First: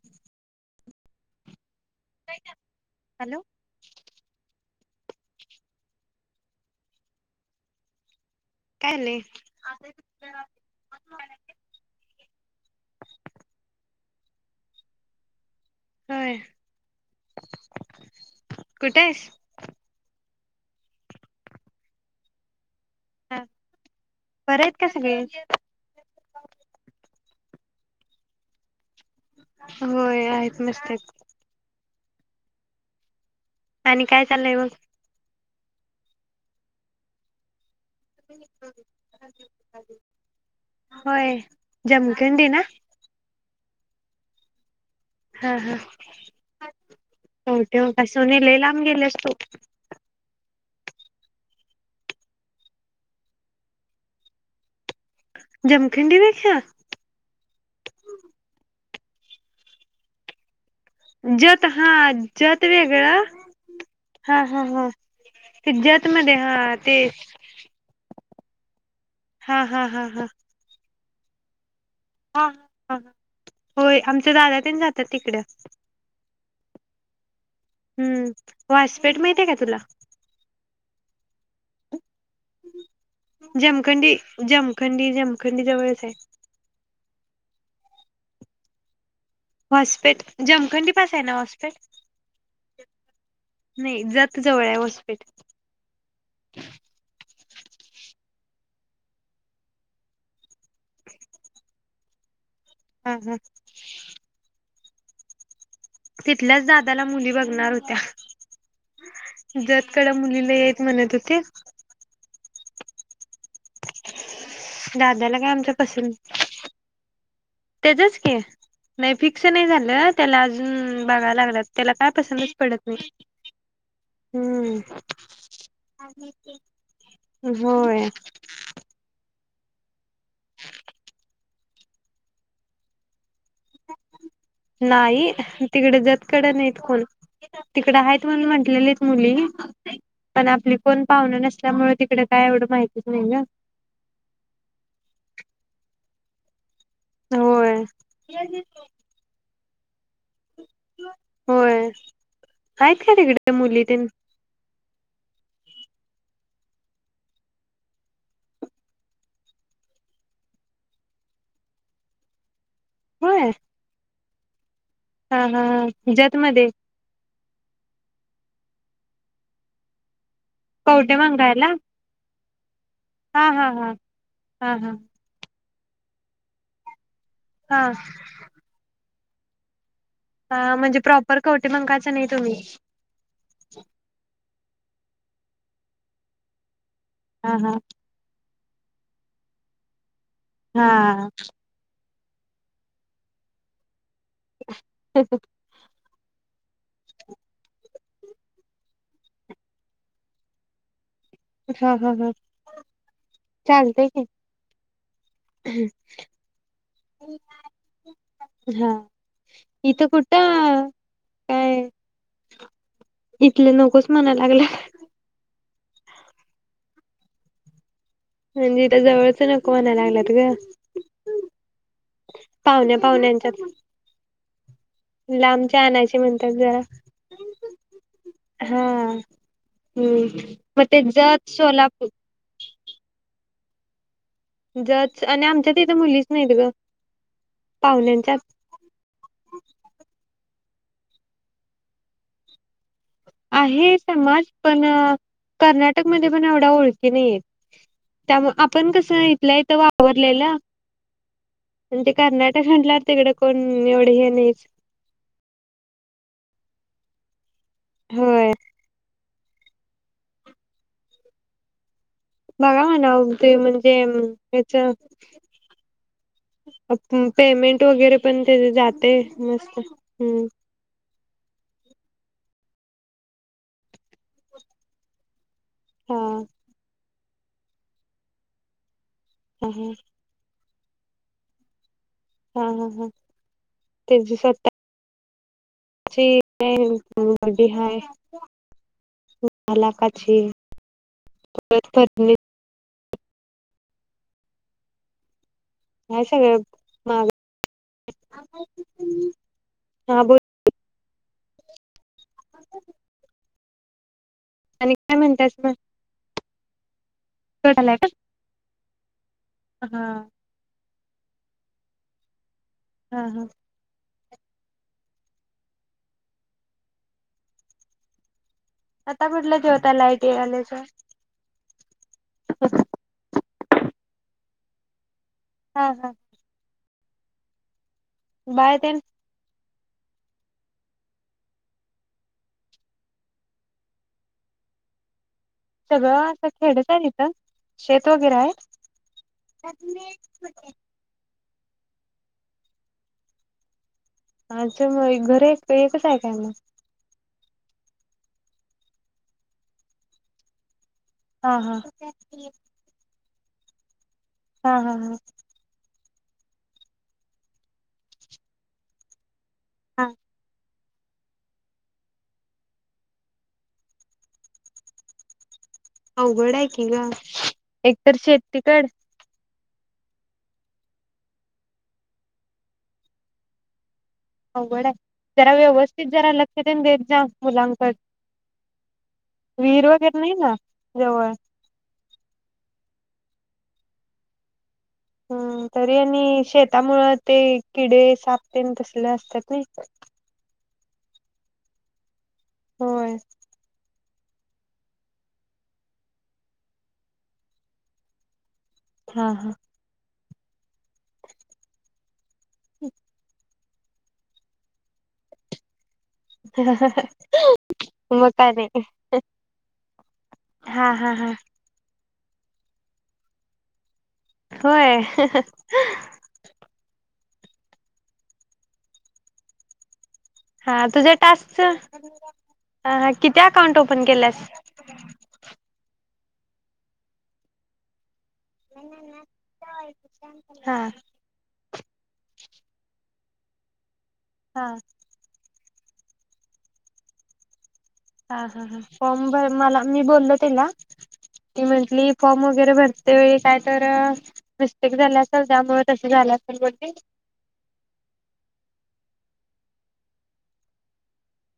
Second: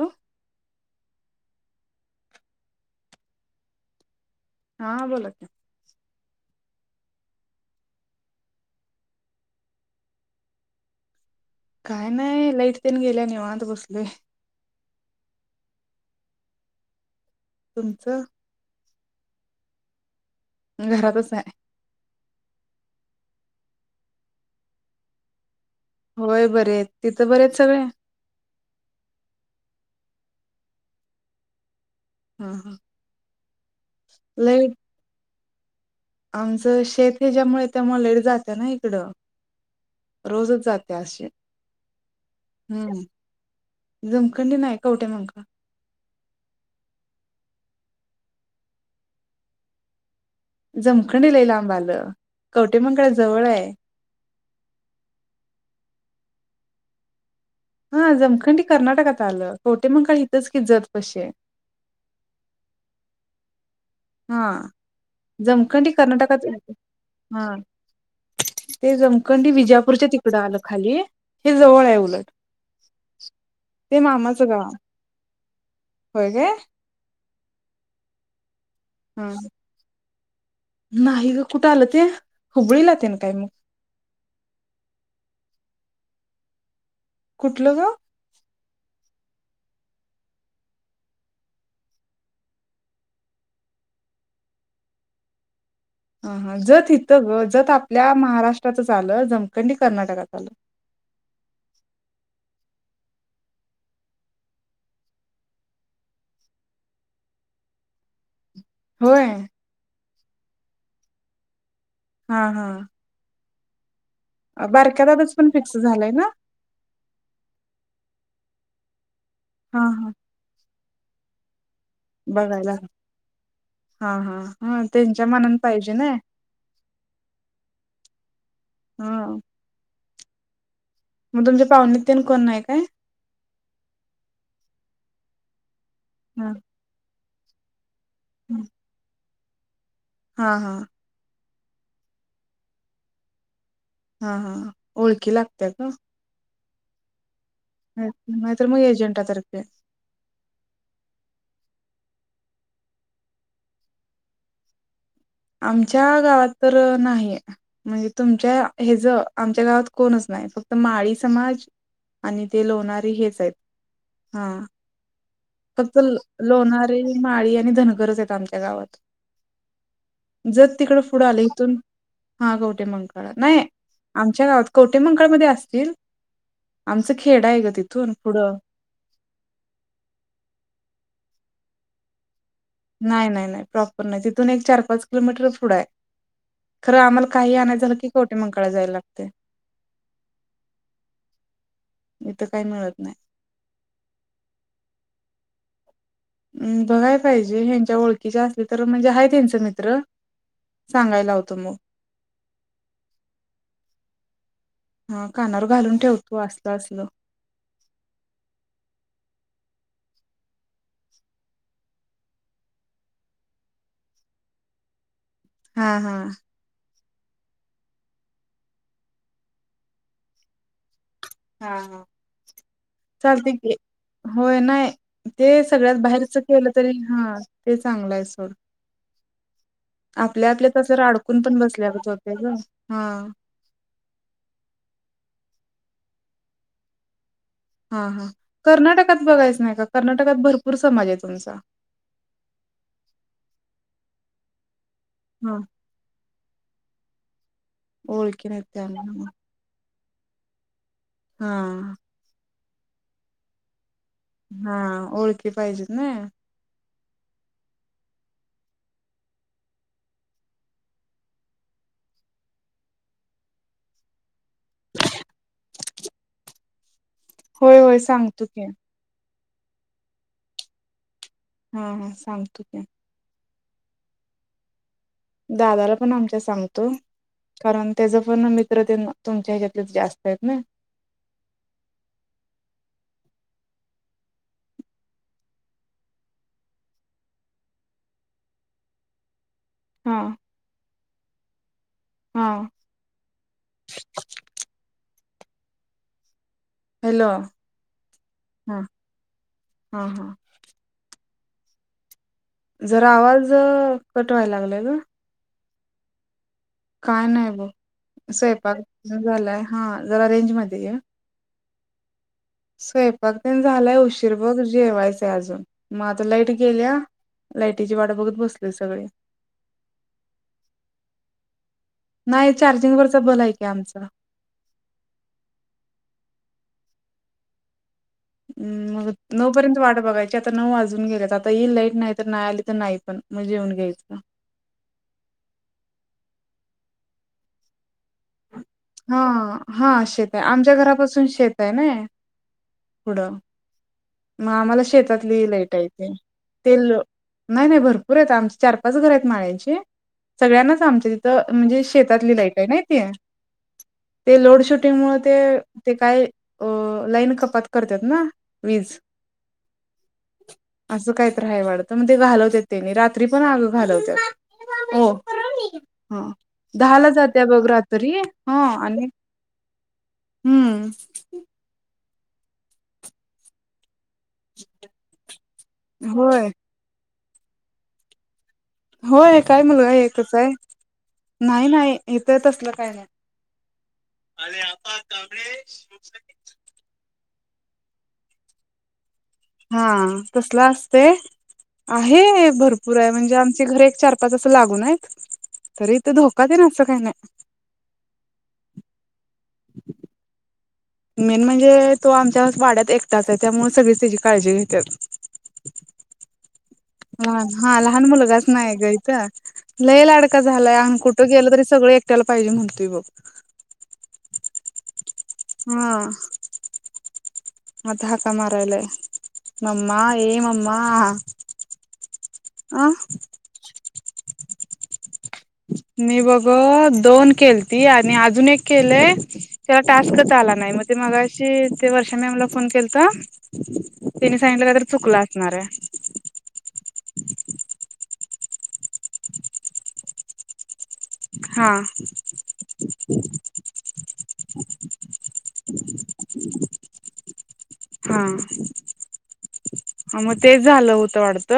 Hello hello हा बोला की काय नाही. काय नाही लाईट तेन गेल्या निवांत बसलोय. होय. तुमचं कुठे आहेस घरातच आहे. हा बरं आहेत का सगळे होय बरेआहेत. तिथं बरे आहेत सगळे? होय आहेत. मस्त आहेत. हम हम आणि काय चाललंय मग आमचं शेत हे ज्यामुळे रोजच जात्या अशी होय जमखंडी ना. जमखणीत नाही कवठेमहांकाळ हा हा कवठेमहांकाळ सोने लय लांब गेल्यास तू. जमखंणी लई लांब आलं कवटे महाकाळ जवळ आहे. जमखणी पेक्षा हा जमखनी कर्नाटकात आलं कवटे महाकाळ इथच की जवळ. जत हा जत होय. गळा. हा हा हा जमखंडी सिज्जत मध्ये कर्नाटकात येतं. हा ते हा ते जमखंडी हा हा हा विजापूरच्या हा तिकडं आलं खाली हे जवळ आहे. उलट हा ते होय आमचे मामाचं दादा गाव तेन जातात तीकडे होय काय हम्म वासपेठ हा माहितीय का तुला नाही ग कुठं आलं ते हुबळीला तेन काय मग जमखंडी जमखंडी जमं जमखंडी जवळच हाय कुठलं ग हॉस्पिट जमखंडी पास आहे ना हॉस्पिट. नाही जत जवळ आहे हॉस्पिट हा ह जत हित ग जत आपल्या महाराष्ट्रातच आलं जमखंडी कर्नाटकात आलं हम हम तिथल्याच दादाला मुली बघणार होत्या. होय. तिकड मुली लई हैत म्हणत होते. हा हा बारक्या दादाच दादाला पण काय आमच्या फिक्स झालंय पसंद ना तिथंच की नई फिक्स नाही हा हा झालं त्याला अजून बघाय लागल्यात- त्याला काय पसंतच बघायला पडत नाही. हा हा हा त्यांच्या मनान पाहिजे ना हम होय हा [unintelligible] मग तुमच्या पाहुण्यात तेन कोण नाय काय नाई. तिकडे जतकड हा नाहीत कोण [unintelligible] इकड हैत म्हणून म्हटलेलेत मुली पण हा हा आपली कोण पाहुण नस त्यामुळे तिकडं काय एवढं माहतीच नाही गं. हा हा ओळखी लागते का ग नाही होय तर मग एजंटा तर्फे [unintelligible] होय आहेत का तिकडे मुली ते आमच्या गावात तर नाही म्हणजे तुमच्या ह ज आमच्या गावात कोणच नाही फक्त माळी समाज आणि ते लोणारी हेच होय आहेत हा हा हा फक्त हा जतमध्ये लोणारी माळी आणि धनगरच येत आमच्या गावात जत तिकड कवटे पुढ मंग आले राहायला इथून हा कत कोटेमंकळ हा नाही हा हा आमच्या गावात हा हा कोटे मंकाळ मध्ये असत [inaudible] च खेड आहे ग हा तिथून पुढं. ह म्हणजे प्रॉपर कवठेमहाकांळ नाही तुम्ही नाही नाही नाही प्रॉपर नाही ती तिथून एक चार पाच किलोमीटरच पुढ आहे. खर आम्हाला काही हा हा आणायच की कवठेमहांकाळ आणाय जायला लागतय हा.. [inaudible] इथं काही मिळत नाही. [inaudible] हम् बघाय पाहिजे ह्यांच्या ओळखीच्या असली तर म्हणजे आहे त्यांच मित्र [inaudible] सांगायला होत मग हा हा चालतय की हा कानावर घालून ठेवतो असलं असलं हा इथं कुठं? काय? इथलं नकोच म्हणा लागलाय हा हा म्हणजे इथं जवळच नको म्हणायला लागलेत ग हा [unintelligible] पाहुण्या, चालते पाहुण्याच्यात की होय नाही, ते सगळ्यात बाहेरच म्हणतात केलं जरा तरी, हा ते चांगलं आहे सोड हा हम्म आपल्या, आपल्या तर मग ते जर अडकून जत पण बसल्याच सोलापूर होत्या ग हा. जच आणि आमच्यात इथ मुलीच नाहीत ग. हा हा पाहुण्यांच्यात कर्नाटकात बघायचं नाही का कर्नाटकात भरपूर भरपूर समाज आहे त्यांचा आहे.. समाज पण, [unintelligible] हा कर्नाटक मध्ये पण एवढा ओळखी क नाही [inaudible] त्या ओळखी नाही आपण त्यामुळे कसय. [unintelligible] लेला हा म्हणजे कर्ना म्हंटल तिकडे कोण नाही हा [inaudible] ओळखी पाहिजेत नाही होय बघा म्हनाव पेमेंट [unintelligible] यांच्यावर. अच्छ होय पेमेंट होय वगैरे पण सांगतो की ते जातय मस्त [unintelligible] हम्म. हा हा सांगतो की. दादाला पण आमच्या हा. सांगतो. कारण त्याचा पण मित्रतेना. तुमच्या हा हा ह्याच्यातले जास्त आहेत ना. हा हा हा फेसबुक असता. ते हाय. हा मालाकाची. यांच्यातली. हा [inaudible] या सगळ्या. हॅलो ह हा हा. जरा आवाज ज. कटवायला लागलंयगा. ब [inaudible] काय नाही भो स्वयंपाक झालाय हा जरा रेंज मध्ये ये. हा स्वयंपाक हा पण झालाय उशी बघ जेवायचं अजून मग आता लाईट गेल्या लाईटीची वाट बघत बसली. आता कुठल्या जेवता लाईट येआले शिवाय. हे आमच. हा हा. बाय ते हम्म मग पर्यंत वाट बघायची आता नऊ वाजून गेल्यात आता येईल लाईट नाही तर नाही आली तर नाही पण मग जेऊन घ्यायचं. सगळं असं खेडत आहे का शेत वगैरे आहे. हा हा शेत आहे आमच्या घरापासून शेत. त्या ना. पुढं. मग आम्हाला अच्छा घर शेतातली एक लाईट एकच येते आहे काय मग तेल नाही नाही भरपूर आहेत आमच. चार पाच घर आहेत माळ्यांची. सगळ्यांनाच आमच्या तिथ हा हा म्हणजे शेतातली लाईट आहे नाही ती ते लोड हा हा शेटिंग मुळ हा ते ते काय अ लाईन कपात करत्यात ना, वीज. हां. असं कायतर हाय वाटत म ते घालवत त्यांनी रात्री पण आग घालवत्यात. हा अवघड आहे की ग दहाला जातिया बघ रात्री एकतर ह शेतीकड आणि हम्म. आवगड हाय जरा व्यवस्थित जरा होय लक्ष तेन देत जा मुलांकड. होय काय विहीर मुलगा वगैरे नाही एकच हाय. ना जवळ नाही नाही इथ तसलं काय नाही. [inaudible] हम्म तरी आणि शेतामुळ ते किडे साप तेन तसल अस हा तसल आस ते आहे. हे भरपूर आहे. होय म्हणजे आमची घर एक चार पाच आस लागून आहीत तरी इथ धोका तेन असं काय नाय. हा हा. मेन म्हणजे तो आम च्याच वाड्यात एकटाच आहे तो. त्यामुळे सगळीच त्याची काळजी घेत्यात. लहान हा लहान मग मुलगाच काय नाही हाय ग इथ लय लाडका झालाय, अ हा हा कुठं हा गेल तरी सगळ त्याला पाहिजे म्हणतोय बघ होय? [inaudible] म आता हका मारायलाय. मम्मा ये हा मम्मा तुझ्या टास्कच अ किती अकाउंट ओपन केल्यास? मी बघ दोन केलती आणि अजून एक केलंय त्याला टास्कच आला नाही. हा मग ते मगाशी ते वर्षा न मला फोन केलता [inaudible] तिन सांगितल हा काय तर चुकलं असणार हाय. हा हा हा फॉम भर मला मी बोललो तीला ती हा म्हंटली फॉर्म वगैरे भरते वेळी काय तर मिस्टेक झाली असल त्यामुळे तस झाल असल. [inaudible] हा. हा मग तेच झालं होत वाढत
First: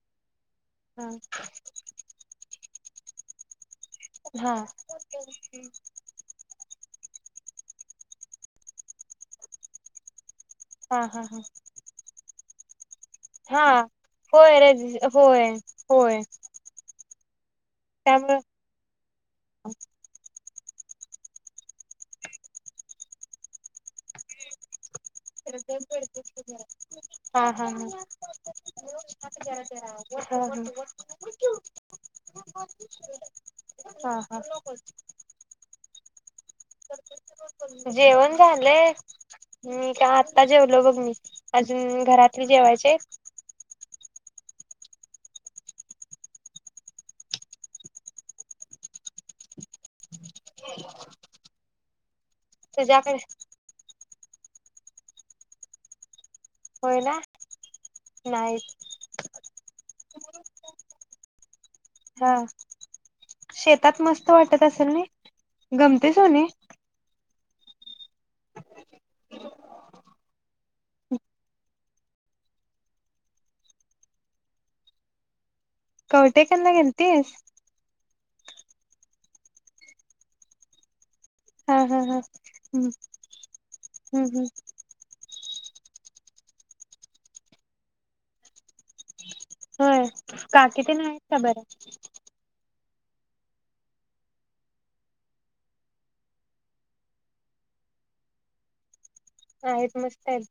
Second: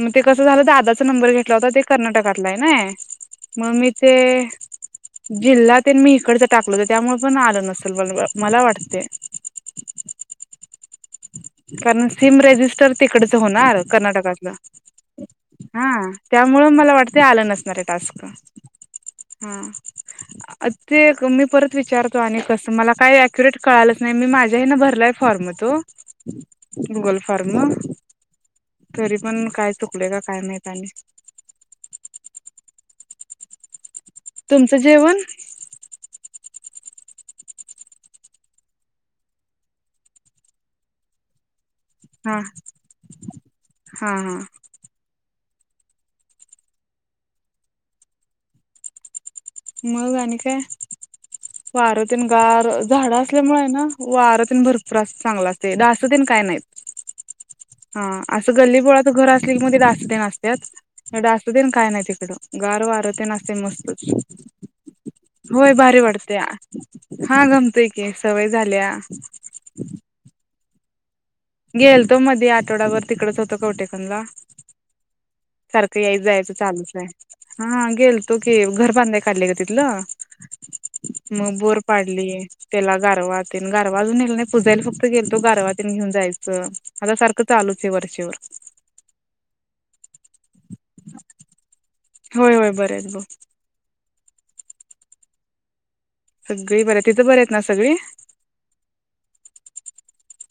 मग ते कसं झालं दादाचा हा नंबर घेतला होता. ते कर्नाटकातला आहे ना मग मी ते हा जिल्हा ते मी इकडच टाकलं हो त्यामुळे पण आलं नसल. मला वाटते. हा हा. कारण सिम रेजिस्टर तिकडच हा होणार कर्नाटकातलं. होय रजी होय हा. होय त्यामुळे मला वाटत ते आलं नसते न टास्क त्यामुळे ह. ते मी परत विचारतो आणि कसं मला काही अक्युरेट कळालंच नाही मी माझ्याही ना भरलाय फॉर्म तो. गुगल हा हा फॉर्म हा. तरी पण काय चुकले का काय माहित आणि हो. हा हा. तुमचं जेवण जेवण झालंय्. त्या आत्ता जेवलो बघ मी. अजून हा घरातली जेवायचे आहित. हा हा. मग आणि काय? वार न गार झाड तुझ्याकडे असल्यामुळे आहे ना? वार तेन भरपूर चांगला असतय, डास तेन काय नाहीत होय ना हा अस नाही गल्लीबोळा तर घर असले की मग डास तेन असत्यात. ए डास. सुधन काय नाही हा तिकडं गार वार ते ना असते मस्त शेतात वाटत असेल ना होय भारी गमते वाटते. सोने हा. गमतोय की सवय झाल्या. गेल तो मध्ये आठवड्याभर तिकडच होतो कवठे एकंदला. सारखं याचय कवटेकनला चालूच गेलतीस आहे हा गेल तो की घर बांध्या काडलय ग तितल. मग बोर हा हा हा पाडली, हम्म त्याला गारवातन गारवा हम्म अजूनला नाही हम्म प पुजाला फक्त गे तो गारवातून घेऊन जायचं, आता सारखं चालूच आहे वरचे वर. होय. काकी ते ना आहेत का बरं? होय होय बरेत. हलो. सगळी बर आहे. तिथं बर आहेत ना सगळी? हायत मस्तायत.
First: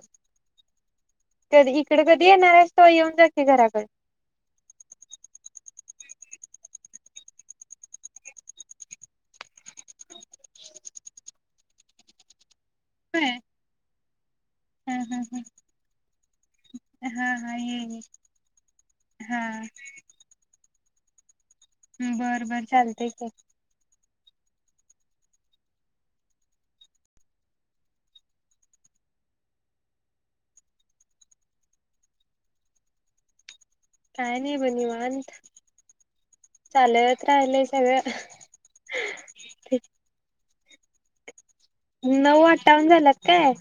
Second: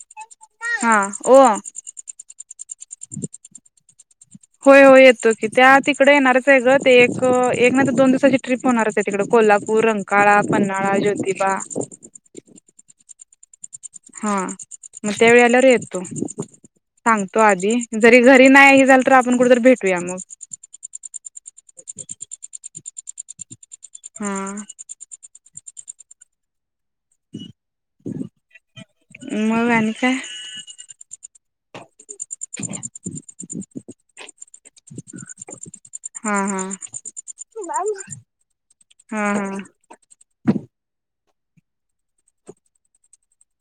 हा ओ कधी इकड कधी येणार आहेस तो येऊन जा कि घराकडे. होय होय येतो की त्या तिकडे येणारच आहे ग ते एक एक ना तर दोन दिवसाची ट्रिप होणारच आहे तिकड कोल्हापूर रंकाळा पन््हाळा ज्योतिबा ह. हा. मग त्यावेळी आल्यावर येतो हा सांगतो हा आधी येईन येईन जरी घरी नाही हे झाल तर आपण कुठ तररी भेटूया मग. बरं बर चालतय. ते हा. मग आणि काय? ह [inaudible] काय नाही बाई निवांत. हम् चालत राहिलय हम सगळं हम्म हम्. नऊ आठावन झालात काय?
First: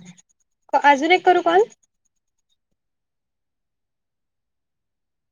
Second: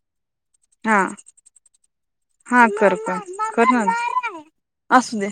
हा अजून एक करू काल? हा कर कर कर न असू दे.